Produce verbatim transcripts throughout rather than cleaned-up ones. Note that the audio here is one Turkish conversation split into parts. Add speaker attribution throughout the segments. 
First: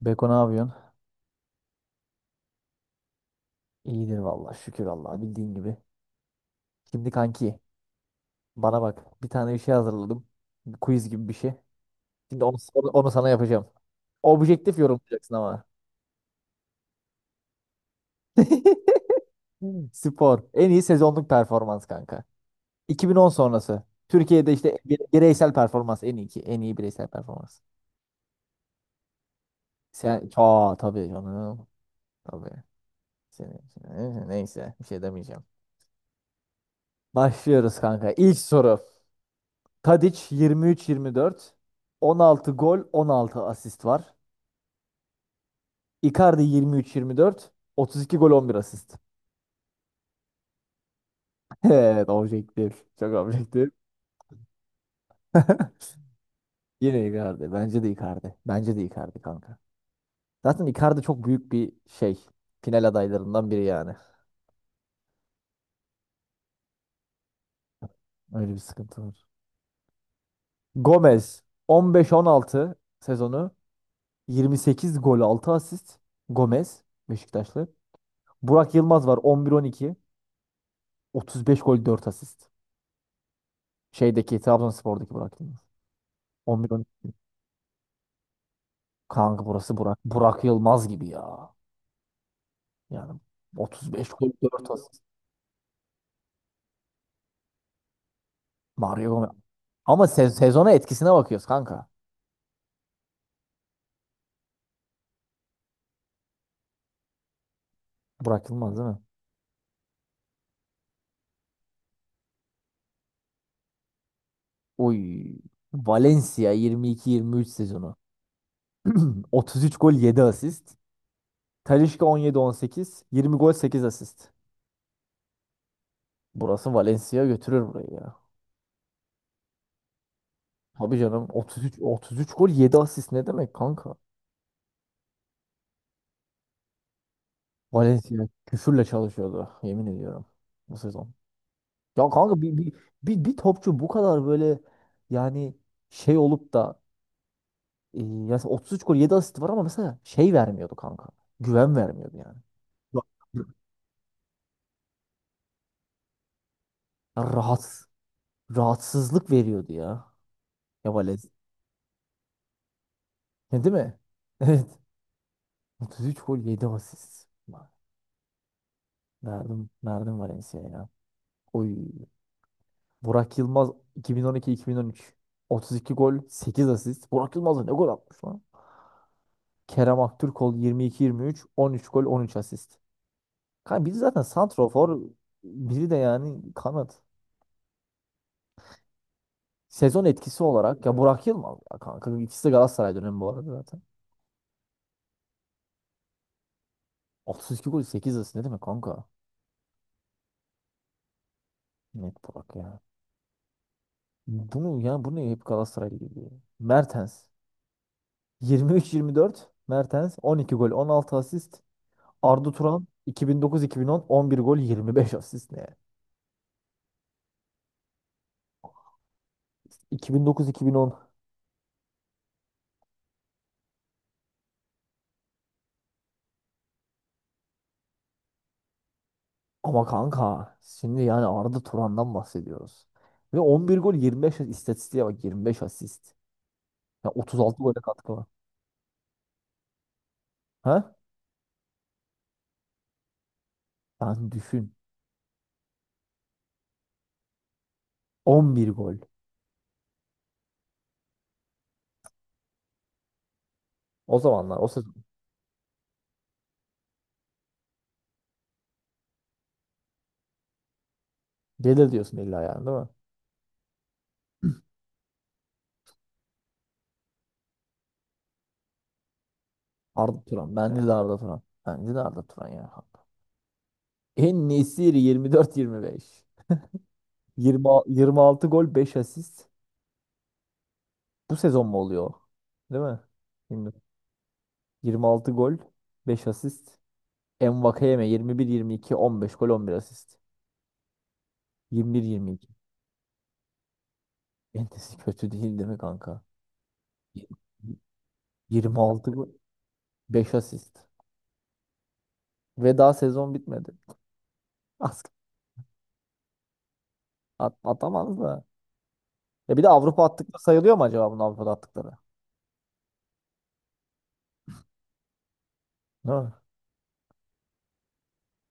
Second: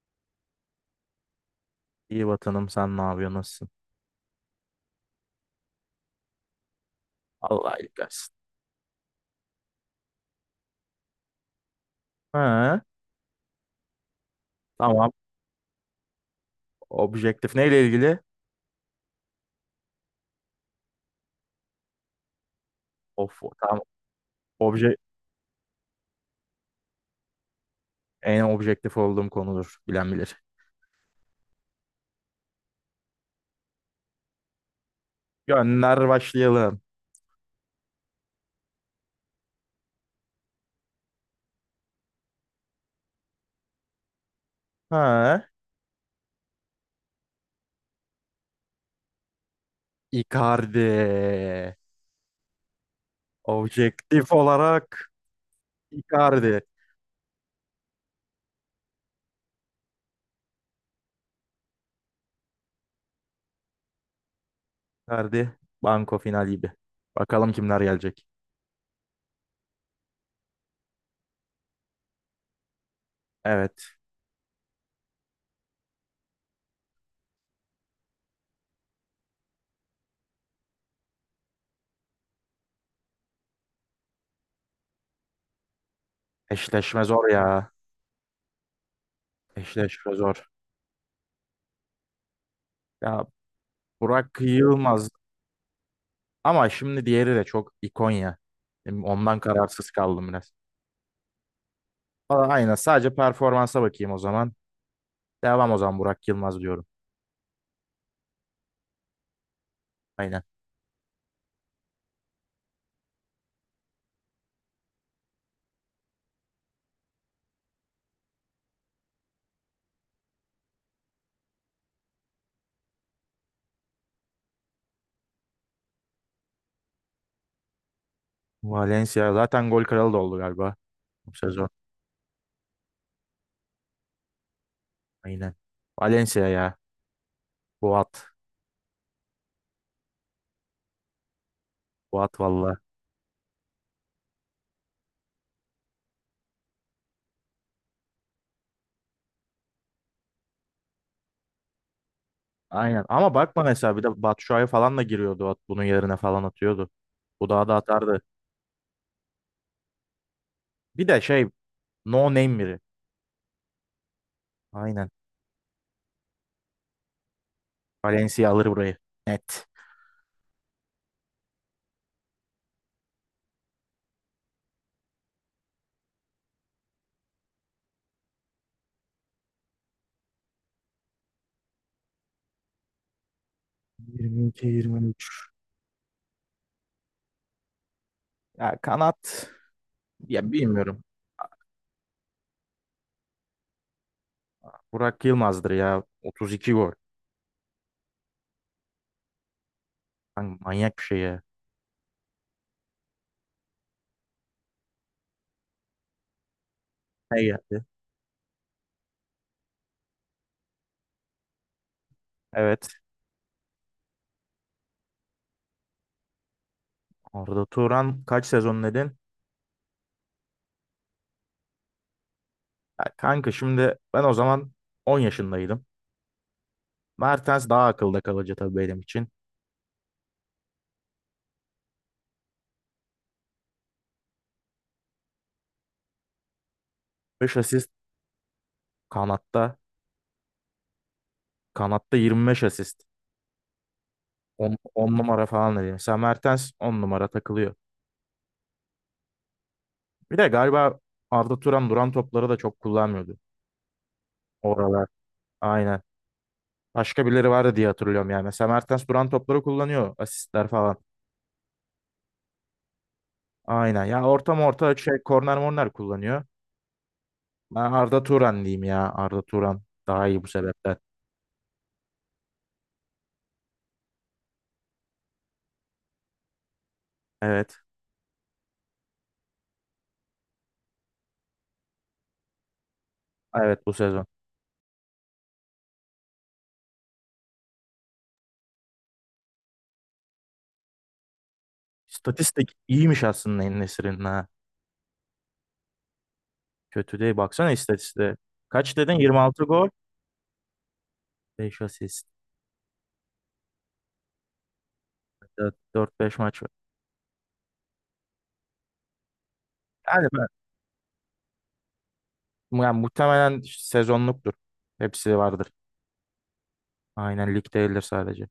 Speaker 1: Beko ne yapıyorsun?
Speaker 2: İyi vatanım sen ne yapıyorsun nasılsın?
Speaker 1: İyidir vallahi şükür Allah'a bildiğin gibi. Şimdi kanki
Speaker 2: Allah iyilik versin.
Speaker 1: bana bak bir tane bir şey hazırladım. Bir quiz gibi bir şey. Şimdi onu,
Speaker 2: Ha,
Speaker 1: onu, onu sana yapacağım. Objektif
Speaker 2: tamam.
Speaker 1: yorumlayacaksın ama.
Speaker 2: Objektif neyle ilgili?
Speaker 1: Spor. En iyi sezonluk performans kanka. iki bin on
Speaker 2: Of, tamam.
Speaker 1: sonrası. Türkiye'de işte
Speaker 2: Obje
Speaker 1: bire- bireysel performans en iyi ki. En iyi bireysel performans.
Speaker 2: En objektif olduğum konudur. Bilen
Speaker 1: Sen
Speaker 2: bilir.
Speaker 1: aa tabii canım. Tabii. Senin, neyse bir şey demeyeceğim.
Speaker 2: Gönder başlayalım.
Speaker 1: Başlıyoruz kanka. İlk soru. Tadic yirmi üç yirmi dört. on altı gol, on altı asist var.
Speaker 2: Ha,
Speaker 1: Icardi yirmi üç yirmi dört. otuz iki gol, on bir asist.
Speaker 2: Icardi.
Speaker 1: Evet, objektif. Çok objektif.
Speaker 2: Objektif olarak Icardi.
Speaker 1: Yine Icardi. Bence de Icardi. Bence de Icardi kanka. Zaten Icardi çok büyük bir şey. Final adaylarından biri yani.
Speaker 2: Icardi banko final gibi. Bakalım kimler gelecek.
Speaker 1: Öyle bir sıkıntı var. Gomez on beş on altı sezonu.
Speaker 2: Evet.
Speaker 1: yirmi sekiz gol, altı asist. Gomez Beşiktaşlı. Burak Yılmaz var on bir on iki. otuz beş gol, dört asist. Şeydeki Trabzonspor'daki Burak Yılmaz.
Speaker 2: Eşleşme
Speaker 1: on bir on iki
Speaker 2: zor ya.
Speaker 1: kanka burası Burak.
Speaker 2: Eşleşme
Speaker 1: Burak
Speaker 2: zor.
Speaker 1: Yılmaz gibi ya. Yani
Speaker 2: Ya
Speaker 1: otuz beş gol
Speaker 2: Burak
Speaker 1: dört asist.
Speaker 2: Yılmaz ama şimdi diğeri de çok ikon ya.
Speaker 1: Mario Gomez.
Speaker 2: Ondan kararsız
Speaker 1: Ama
Speaker 2: kaldım
Speaker 1: se-
Speaker 2: biraz.
Speaker 1: sezona etkisine bakıyoruz kanka.
Speaker 2: Aa, aynen. Sadece performansa bakayım o zaman. Devam o zaman Burak Yılmaz diyorum.
Speaker 1: Burak Yılmaz değil mi?
Speaker 2: Aynen.
Speaker 1: Oy. Valencia yirmi iki yirmi üç sezonu. otuz üç gol yedi asist. Talisca on yedi on sekiz. yirmi gol sekiz asist. Burası Valencia götürür burayı ya.
Speaker 2: Valencia zaten gol kralı da oldu galiba
Speaker 1: Tabii canım
Speaker 2: bu sezon.
Speaker 1: otuz üç otuz üç gol yedi asist ne demek kanka?
Speaker 2: Aynen. Valencia ya.
Speaker 1: Valencia
Speaker 2: Boat.
Speaker 1: küfürle çalışıyordu yemin ediyorum bu sezon. Ya
Speaker 2: Boat
Speaker 1: kanka bir, bir,
Speaker 2: valla.
Speaker 1: bir, bir topçu bu kadar böyle yani şey olup da e, yani otuz üç gol yedi asist var ama mesela şey vermiyordu kanka. Güven vermiyordu yani. Ya
Speaker 2: Aynen. Ama bakma mesela bir de Batshuayi falan da giriyordu. at- Bunun yerine falan atıyordu. Bu daha da
Speaker 1: Rahat,
Speaker 2: atardı.
Speaker 1: rahatsızlık veriyordu ya. Ya
Speaker 2: Bir de
Speaker 1: Valez.
Speaker 2: şey no name biri.
Speaker 1: Ne değil mi? Evet.
Speaker 2: Aynen.
Speaker 1: otuz üç gol yedi asist. Vay.
Speaker 2: Valencia alır burayı. Net.
Speaker 1: Verdim, verdim Valencia'ya ya. Oy. Burak Yılmaz iki bin on iki-iki bin on üç. otuz iki gol sekiz asist. Burak Yılmaz da ne gol atmış lan? Kerem Aktürkoğlu yirmi iki yirmi üç. on üç gol on üç asist. Kanka biri zaten santrofor,
Speaker 2: yirmi iki yirmi üç.
Speaker 1: biri de yani kanat.
Speaker 2: Ya kanat
Speaker 1: Sezon
Speaker 2: ya
Speaker 1: etkisi olarak ya
Speaker 2: bilmiyorum.
Speaker 1: Burak Yılmaz ya kanka. İkisi de Galatasaray dönemi bu arada zaten.
Speaker 2: Burak Yılmaz'dır ya. Otuz iki gol.
Speaker 1: Otuz iki gol sekiz asist ne demek kanka?
Speaker 2: Lan manyak bir şey ya.
Speaker 1: Net Burak ya. Bunu yani bunu hep Galatasaray'la geliyor. Mertens
Speaker 2: Ne geldi?
Speaker 1: yirmi üç yirmi dört Mertens on iki gol on altı asist. Arda Turan
Speaker 2: Evet.
Speaker 1: iki iki bin dokuz-iki bin dokuz on on bir gol yirmi beş asist ne? İki
Speaker 2: Arda Turan kaç sezon dedin?
Speaker 1: iki bin dokuz bin on
Speaker 2: Ya kanka şimdi ben o zaman on yaşındaydım. Mertens daha akılda kalıcı tabii benim için.
Speaker 1: ama kanka şimdi yani Arda Turan'dan bahsediyoruz. Ve on bir gol yirmi beş asist istatistiğe bak yirmi beş asist. Ya otuz altı
Speaker 2: beş
Speaker 1: gole
Speaker 2: asist
Speaker 1: katkı var.
Speaker 2: kanatta.
Speaker 1: Ha?
Speaker 2: Kanatta yirmi beş asist.
Speaker 1: Ben düşün.
Speaker 2: on numara falan dedim. Mesela Mertens on numara takılıyor.
Speaker 1: on bir gol.
Speaker 2: Bir de galiba Arda Turan duran topları da çok kullanmıyordu.
Speaker 1: O zamanlar o sezon.
Speaker 2: Oralar. Aynen. Başka birileri vardı diye hatırlıyorum yani. Mesela Mertens duran topları kullanıyor. Asistler falan.
Speaker 1: Gelir diyorsun illa yani değil mi?
Speaker 2: Aynen. Ya orta orta şey korner morner kullanıyor. Ben Arda Turan diyeyim ya. Arda Turan
Speaker 1: Arda
Speaker 2: daha iyi bu
Speaker 1: Turan. Bence de
Speaker 2: sebepten.
Speaker 1: Arda Turan. Bence de Arda Turan ya. En Nesiri yirmi dört yirmi beş. yirmi,
Speaker 2: Evet.
Speaker 1: yirmi altı gol beş asist. Bu sezon mu oluyor o? Değil mi? Bilmiyorum.
Speaker 2: Evet, bu sezon.
Speaker 1: yirmi altı gol beş asist. Envakayeme yirmi bir yirmi iki on beş gol on bir asist. yirmi bir yirmi iki.
Speaker 2: İstatistik iyiymiş aslında en ha.
Speaker 1: Entesi kötü değil değil mi kanka?
Speaker 2: Kötü değil. Baksana istatistiğe. Kaç
Speaker 1: yirmi altı
Speaker 2: dedin?
Speaker 1: gol
Speaker 2: yirmi altı gol.
Speaker 1: beş asist.
Speaker 2: beş asist.
Speaker 1: Ve daha sezon bitmedi. As-
Speaker 2: dört beş maç var.
Speaker 1: At, atamaz da. Ya bir de Avrupa
Speaker 2: Yani
Speaker 1: attıkları
Speaker 2: ben,
Speaker 1: sayılıyor mu acaba bunun Avrupa'da attıkları?
Speaker 2: yani muhtemelen sezonluktur. Hepsi vardır.
Speaker 1: Ne?
Speaker 2: Aynen, lig değildir sadece.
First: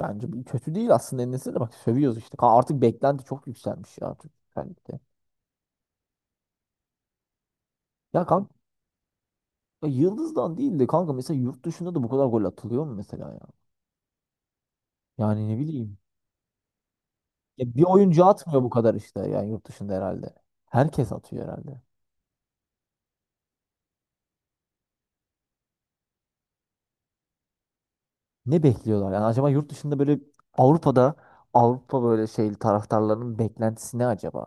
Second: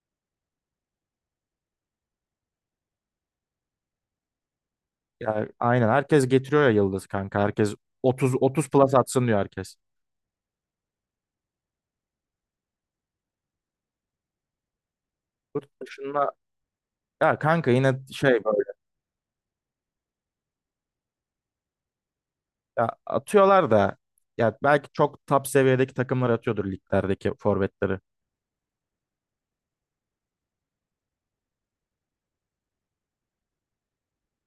Speaker 1: Bence bir- kötü değil aslında en de bak sövüyoruz işte. Ka- Artık beklenti çok yükselmiş ya artık. Özellikle.
Speaker 2: Ya, aynen herkes getiriyor ya Yıldız kanka. Herkes
Speaker 1: Ya
Speaker 2: 30
Speaker 1: kanka
Speaker 2: 30 plus atsın diyor herkes.
Speaker 1: Yıldız'dan değil de kanka mesela yurt dışında da bu kadar gol atılıyor mu mesela ya? Yani ne
Speaker 2: Yurt
Speaker 1: bileyim.
Speaker 2: dışında ya kanka,
Speaker 1: Ya bir
Speaker 2: yine
Speaker 1: oyuncu
Speaker 2: şey
Speaker 1: atmıyor
Speaker 2: böyle,
Speaker 1: bu kadar işte yani yurt dışında herhalde. Herkes atıyor herhalde.
Speaker 2: ya atıyorlar da, ya belki çok top seviyedeki takımlar atıyordur liglerdeki forvetleri.
Speaker 1: Ne bekliyorlar yani acaba yurt dışında böyle Avrupa'da Avrupa böyle şey taraftarlarının beklentisi ne acaba?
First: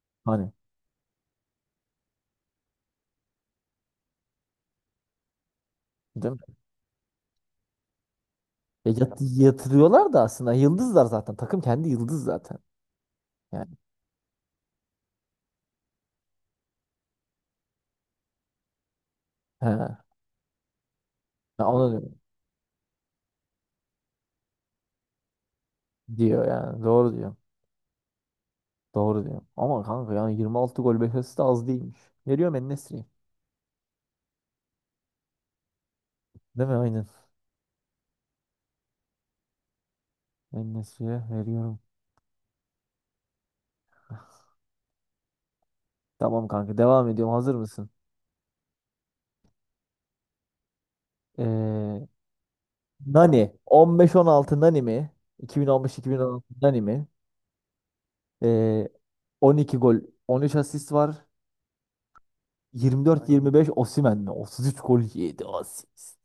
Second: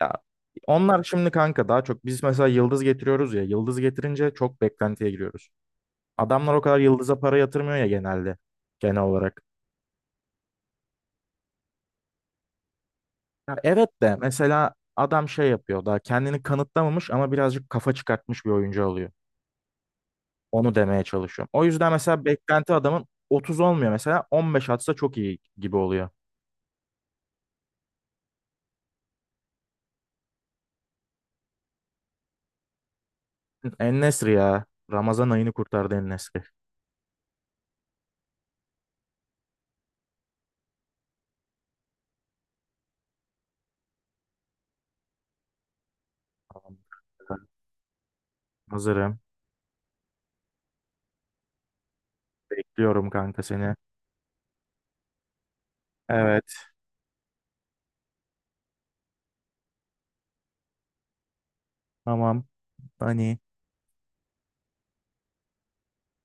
Speaker 2: Ya
Speaker 1: Hani
Speaker 2: onlar şimdi kanka daha çok biz mesela yıldız getiriyoruz ya, yıldız getirince çok beklentiye giriyoruz.
Speaker 1: değil mi?
Speaker 2: Adamlar o kadar yıldıza para yatırmıyor ya, genelde
Speaker 1: Ya
Speaker 2: genel
Speaker 1: yat-
Speaker 2: olarak.
Speaker 1: yatırıyorlar da aslında yıldızlar zaten. Takım kendi yıldız zaten.
Speaker 2: Ya
Speaker 1: Yani
Speaker 2: evet de, mesela adam şey yapıyor, daha kendini kanıtlamamış ama birazcık kafa çıkartmış bir oyuncu alıyor.
Speaker 1: he.
Speaker 2: Onu demeye çalışıyorum.
Speaker 1: Ben
Speaker 2: O
Speaker 1: onu
Speaker 2: yüzden
Speaker 1: diyorum.
Speaker 2: mesela beklenti adamın otuz olmuyor, mesela on beş atsa çok iyi gibi oluyor.
Speaker 1: Diyor yani. Doğru diyor. Doğru diyor. Ama kanka yani yirmi altı gol beklentisi de az değilmiş. Veriyorum en. Değil
Speaker 2: En-Nesyri ya. Ramazan ayını kurtardı En-Nesyri.
Speaker 1: mi? Aynen. En veriyorum. Tamam
Speaker 2: Tamam.
Speaker 1: kanka devam ediyorum. Hazır mısın?
Speaker 2: Hazırım.
Speaker 1: Ee,
Speaker 2: Bekliyorum kanka
Speaker 1: Nani.
Speaker 2: seni.
Speaker 1: on beş on altı Nani mi? iki bin on beş-iki bin on altı
Speaker 2: Evet.
Speaker 1: Nani mi? Ee, on iki gol on üç asist var.
Speaker 2: Tamam. Hani.
Speaker 1: yirmi dört yirmi beş Osimhen mi? otuz üç gol yedi asist.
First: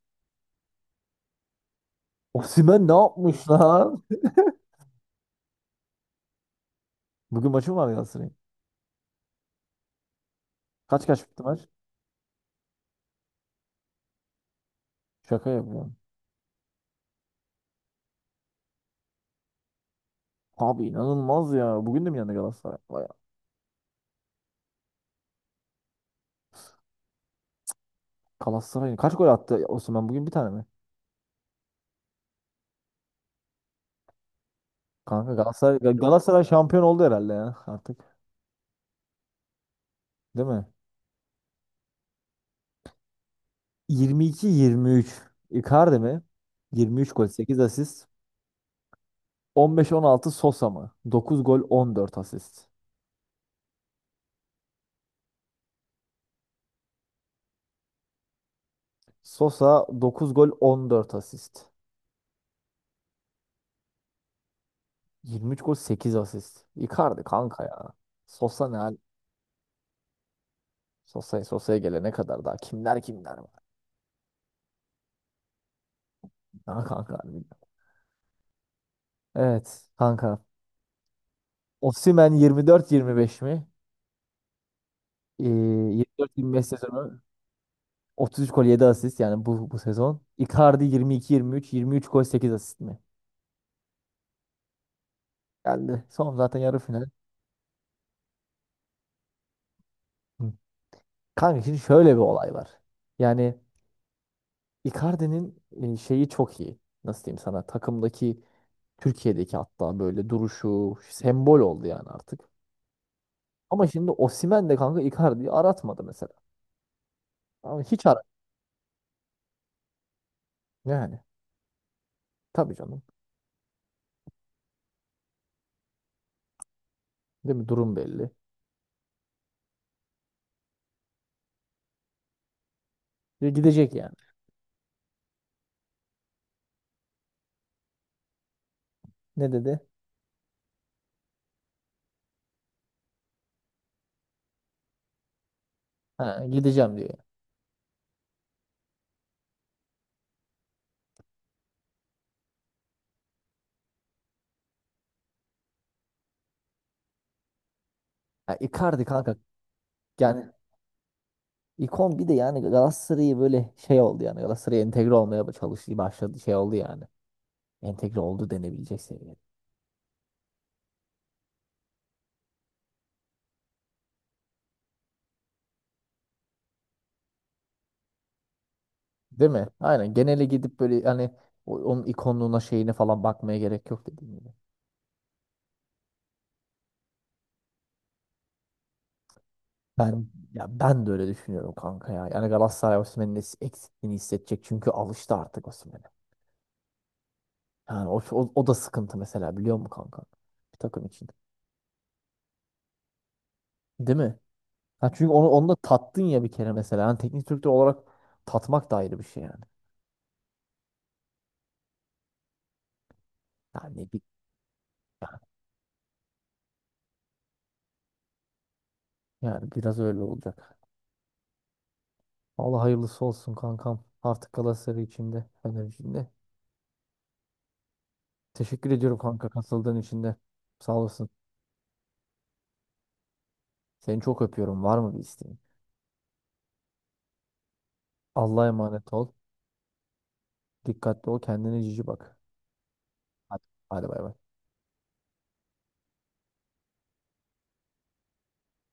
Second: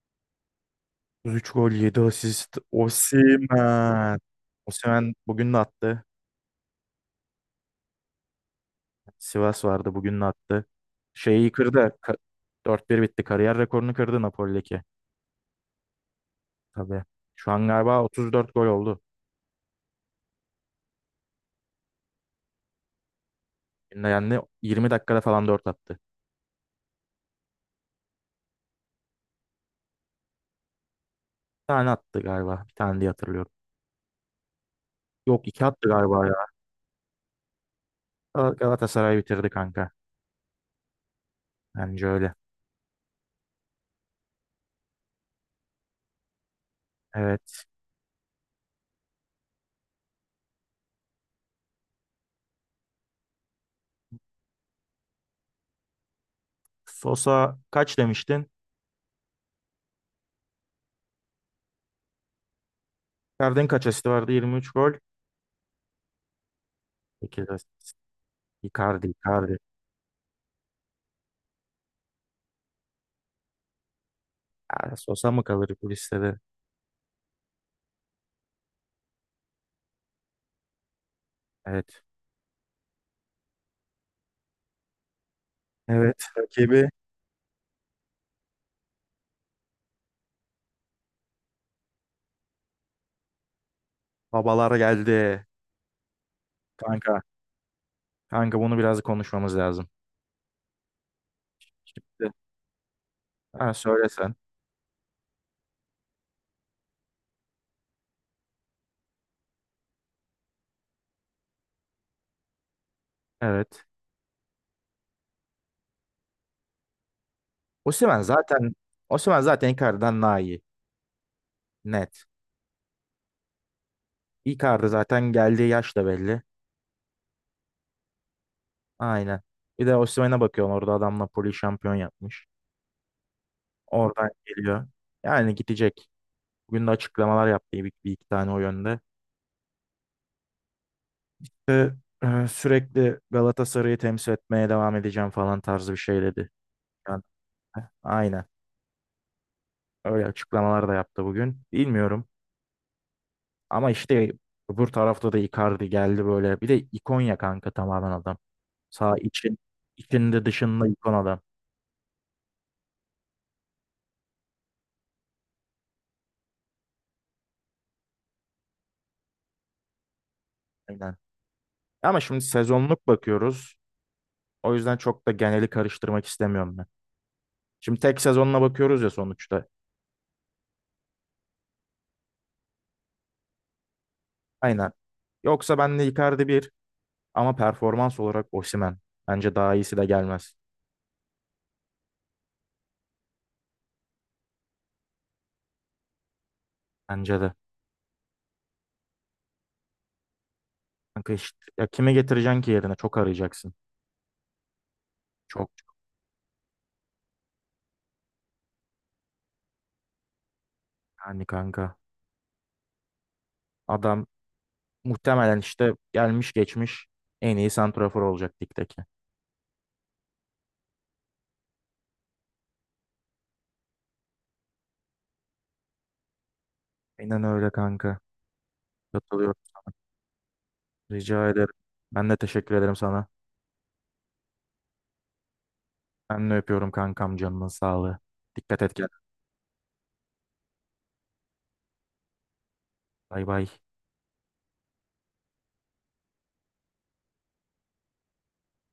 Speaker 2: üç gol yedi asist.
Speaker 1: Osimhen ne yapmış lan?
Speaker 2: Osimhen. Osimhen bugün de attı.
Speaker 1: Bugün maçı mı var Galatasaray'ın?
Speaker 2: Sivas vardı, bugün de attı.
Speaker 1: Kaç kaç bitti
Speaker 2: Şeyi
Speaker 1: maç?
Speaker 2: kırdı. Ka- dört bir bitti. Kariyer rekorunu kırdı Napoli'deki.
Speaker 1: Şaka yapıyorum.
Speaker 2: Tabii. Şu an galiba otuz dört gol oldu.
Speaker 1: Abi inanılmaz ya. Bugün de mi yendi Galatasaray? Vay,
Speaker 2: Bugün de yendi. yirmi dakikada falan dört attı.
Speaker 1: Galatasaray kaç gol attı Osman bugün bir tane mi?
Speaker 2: Bir tane attı galiba. Bir tane diye hatırlıyorum.
Speaker 1: Kanka
Speaker 2: Yok, iki
Speaker 1: Galatasaray,
Speaker 2: attı galiba ya.
Speaker 1: Galatasaray şampiyon oldu herhalde ya artık.
Speaker 2: Gal- Galatasaray bitirdi kanka.
Speaker 1: Değil mi?
Speaker 2: Bence öyle.
Speaker 1: yirmi iki yirmi üç. Icardi mi? Yirmi üç gol sekiz
Speaker 2: Evet.
Speaker 1: asist. On beş on altı Sosa mı? Dokuz gol on dört asist.
Speaker 2: Sosa kaç demiştin?
Speaker 1: Sosa dokuz gol on dört asist.
Speaker 2: Icardi'nin kaç asisti vardı? yirmi üç gol.
Speaker 1: Yirmi üç gol sekiz asist. Icardi
Speaker 2: sekiz
Speaker 1: kanka ya.
Speaker 2: asist.
Speaker 1: Sosa ne hal?
Speaker 2: Icardi, Icardi.
Speaker 1: Sosa'ya Sosa'ya gelene kadar daha kimler kimler var.
Speaker 2: Aa, Sosa mı kalır bu listede?
Speaker 1: Ha kanka harbiden. Evet kanka.
Speaker 2: Evet.
Speaker 1: Osimhen yirmi dört yirmi beş mi? Ee,
Speaker 2: Evet,
Speaker 1: yirmi dört yirmi beş
Speaker 2: rakibi.
Speaker 1: sezonu otuz üç gol yedi asist yani bu bu sezon. Icardi yirmi iki yirmi üç yirmi üç gol sekiz asist mi?
Speaker 2: Babalar geldi.
Speaker 1: Geldi. Son zaten yarı final.
Speaker 2: Kanka. Kanka bunu biraz konuşmamız lazım.
Speaker 1: Hı. Kanka şimdi şöyle bir
Speaker 2: Şimdi.
Speaker 1: olay var. Yani
Speaker 2: Ha, söylesen.
Speaker 1: Icardi'nin e, şeyi çok iyi. Nasıl diyeyim sana? Takımdaki Türkiye'deki hatta böyle duruşu sembol oldu yani artık.
Speaker 2: Evet.
Speaker 1: Ama şimdi Osimhen de kanka Icardi'yi aratmadı mesela. Ama hiç
Speaker 2: Osimhen
Speaker 1: arat
Speaker 2: zaten Osimhen zaten Icardi'den daha iyi.
Speaker 1: yani.
Speaker 2: Net.
Speaker 1: Tabii canım.
Speaker 2: Icardi zaten, geldiği yaş da belli.
Speaker 1: Değil mi? Durum belli.
Speaker 2: Aynen. Bir de Osimhen'e bakıyorsun, orada adam Napoli şampiyon yapmış.
Speaker 1: Diyor, gidecek yani.
Speaker 2: Oradan geliyor. Yani gidecek. Bugün de açıklamalar yaptı, bir, bir iki tane o yönde.
Speaker 1: Ne dedi?
Speaker 2: Ve e, sürekli Galatasaray'ı temsil etmeye devam edeceğim falan tarzı bir şey
Speaker 1: Ha,
Speaker 2: dedi.
Speaker 1: gideceğim diyor.
Speaker 2: Aynen. Öyle açıklamalar da yaptı bugün. Bilmiyorum. Ama işte öbür tarafta da Icardi geldi böyle. Bir de ikon ya kanka, tamamen adam.
Speaker 1: Ya Icardi
Speaker 2: Sağ
Speaker 1: kanka
Speaker 2: için,
Speaker 1: yani
Speaker 2: içinde dışında ikon adam.
Speaker 1: ikon bir de yani Galatasaray'ı böyle şey oldu yani Galatasaray'a entegre olmaya çalıştığı başladı şey oldu yani. Entegre oldu denebilecek seviyede.
Speaker 2: Aynen. Ama şimdi sezonluk bakıyoruz. O yüzden çok da geneli karıştırmak istemiyorum ben. Şimdi tek sezonla bakıyoruz ya
Speaker 1: Değil
Speaker 2: sonuçta.
Speaker 1: mi? Aynen genele gidip böyle hani o- onun ikonluğuna şeyine falan bakmaya gerek yok dediğim gibi.
Speaker 2: Aynen. Yoksa ben de Icardi, bir ama performans olarak Osimhen. Bence daha iyisi de
Speaker 1: Ben
Speaker 2: gelmez.
Speaker 1: ya ben de öyle düşünüyorum kanka ya. Yani Galatasaray Osimhen'in es- eksikliğini hissedecek çünkü alıştı artık Osimhen'e.
Speaker 2: Bence de.
Speaker 1: Yani o, o, o da sıkıntı mesela biliyor musun kanka? Bir takım için.
Speaker 2: Kanka işte, ya kime getireceksin ki yerine? Çok arayacaksın.
Speaker 1: Değil mi? Ha çünkü onu onu
Speaker 2: Çok
Speaker 1: da tattın ya bir kere mesela. Yani teknik direktör olarak tatmak da ayrı bir şey yani.
Speaker 2: yani kanka.
Speaker 1: Yani bir,
Speaker 2: Adam muhtemelen işte gelmiş geçmiş en iyi santrafor olacak ligdeki.
Speaker 1: yani biraz öyle olacak. Allah hayırlısı olsun kankam. Artık Galatasaray içinde, Fener içinde.
Speaker 2: Aynen öyle kanka.
Speaker 1: Teşekkür ediyorum kanka
Speaker 2: Katılıyorum.
Speaker 1: katıldığın için de. Sağ olasın.
Speaker 2: Rica ederim. Ben de teşekkür ederim sana.
Speaker 1: Seni çok öpüyorum. Var mı bir isteğin?
Speaker 2: Ben de öpüyorum kankam, canının sağlığı.
Speaker 1: Allah'a
Speaker 2: Dikkat et
Speaker 1: emanet
Speaker 2: kendine.
Speaker 1: ol. Dikkatli ol. Kendine cici bak.
Speaker 2: Bay
Speaker 1: Hadi,
Speaker 2: bay.
Speaker 1: hadi bay bay.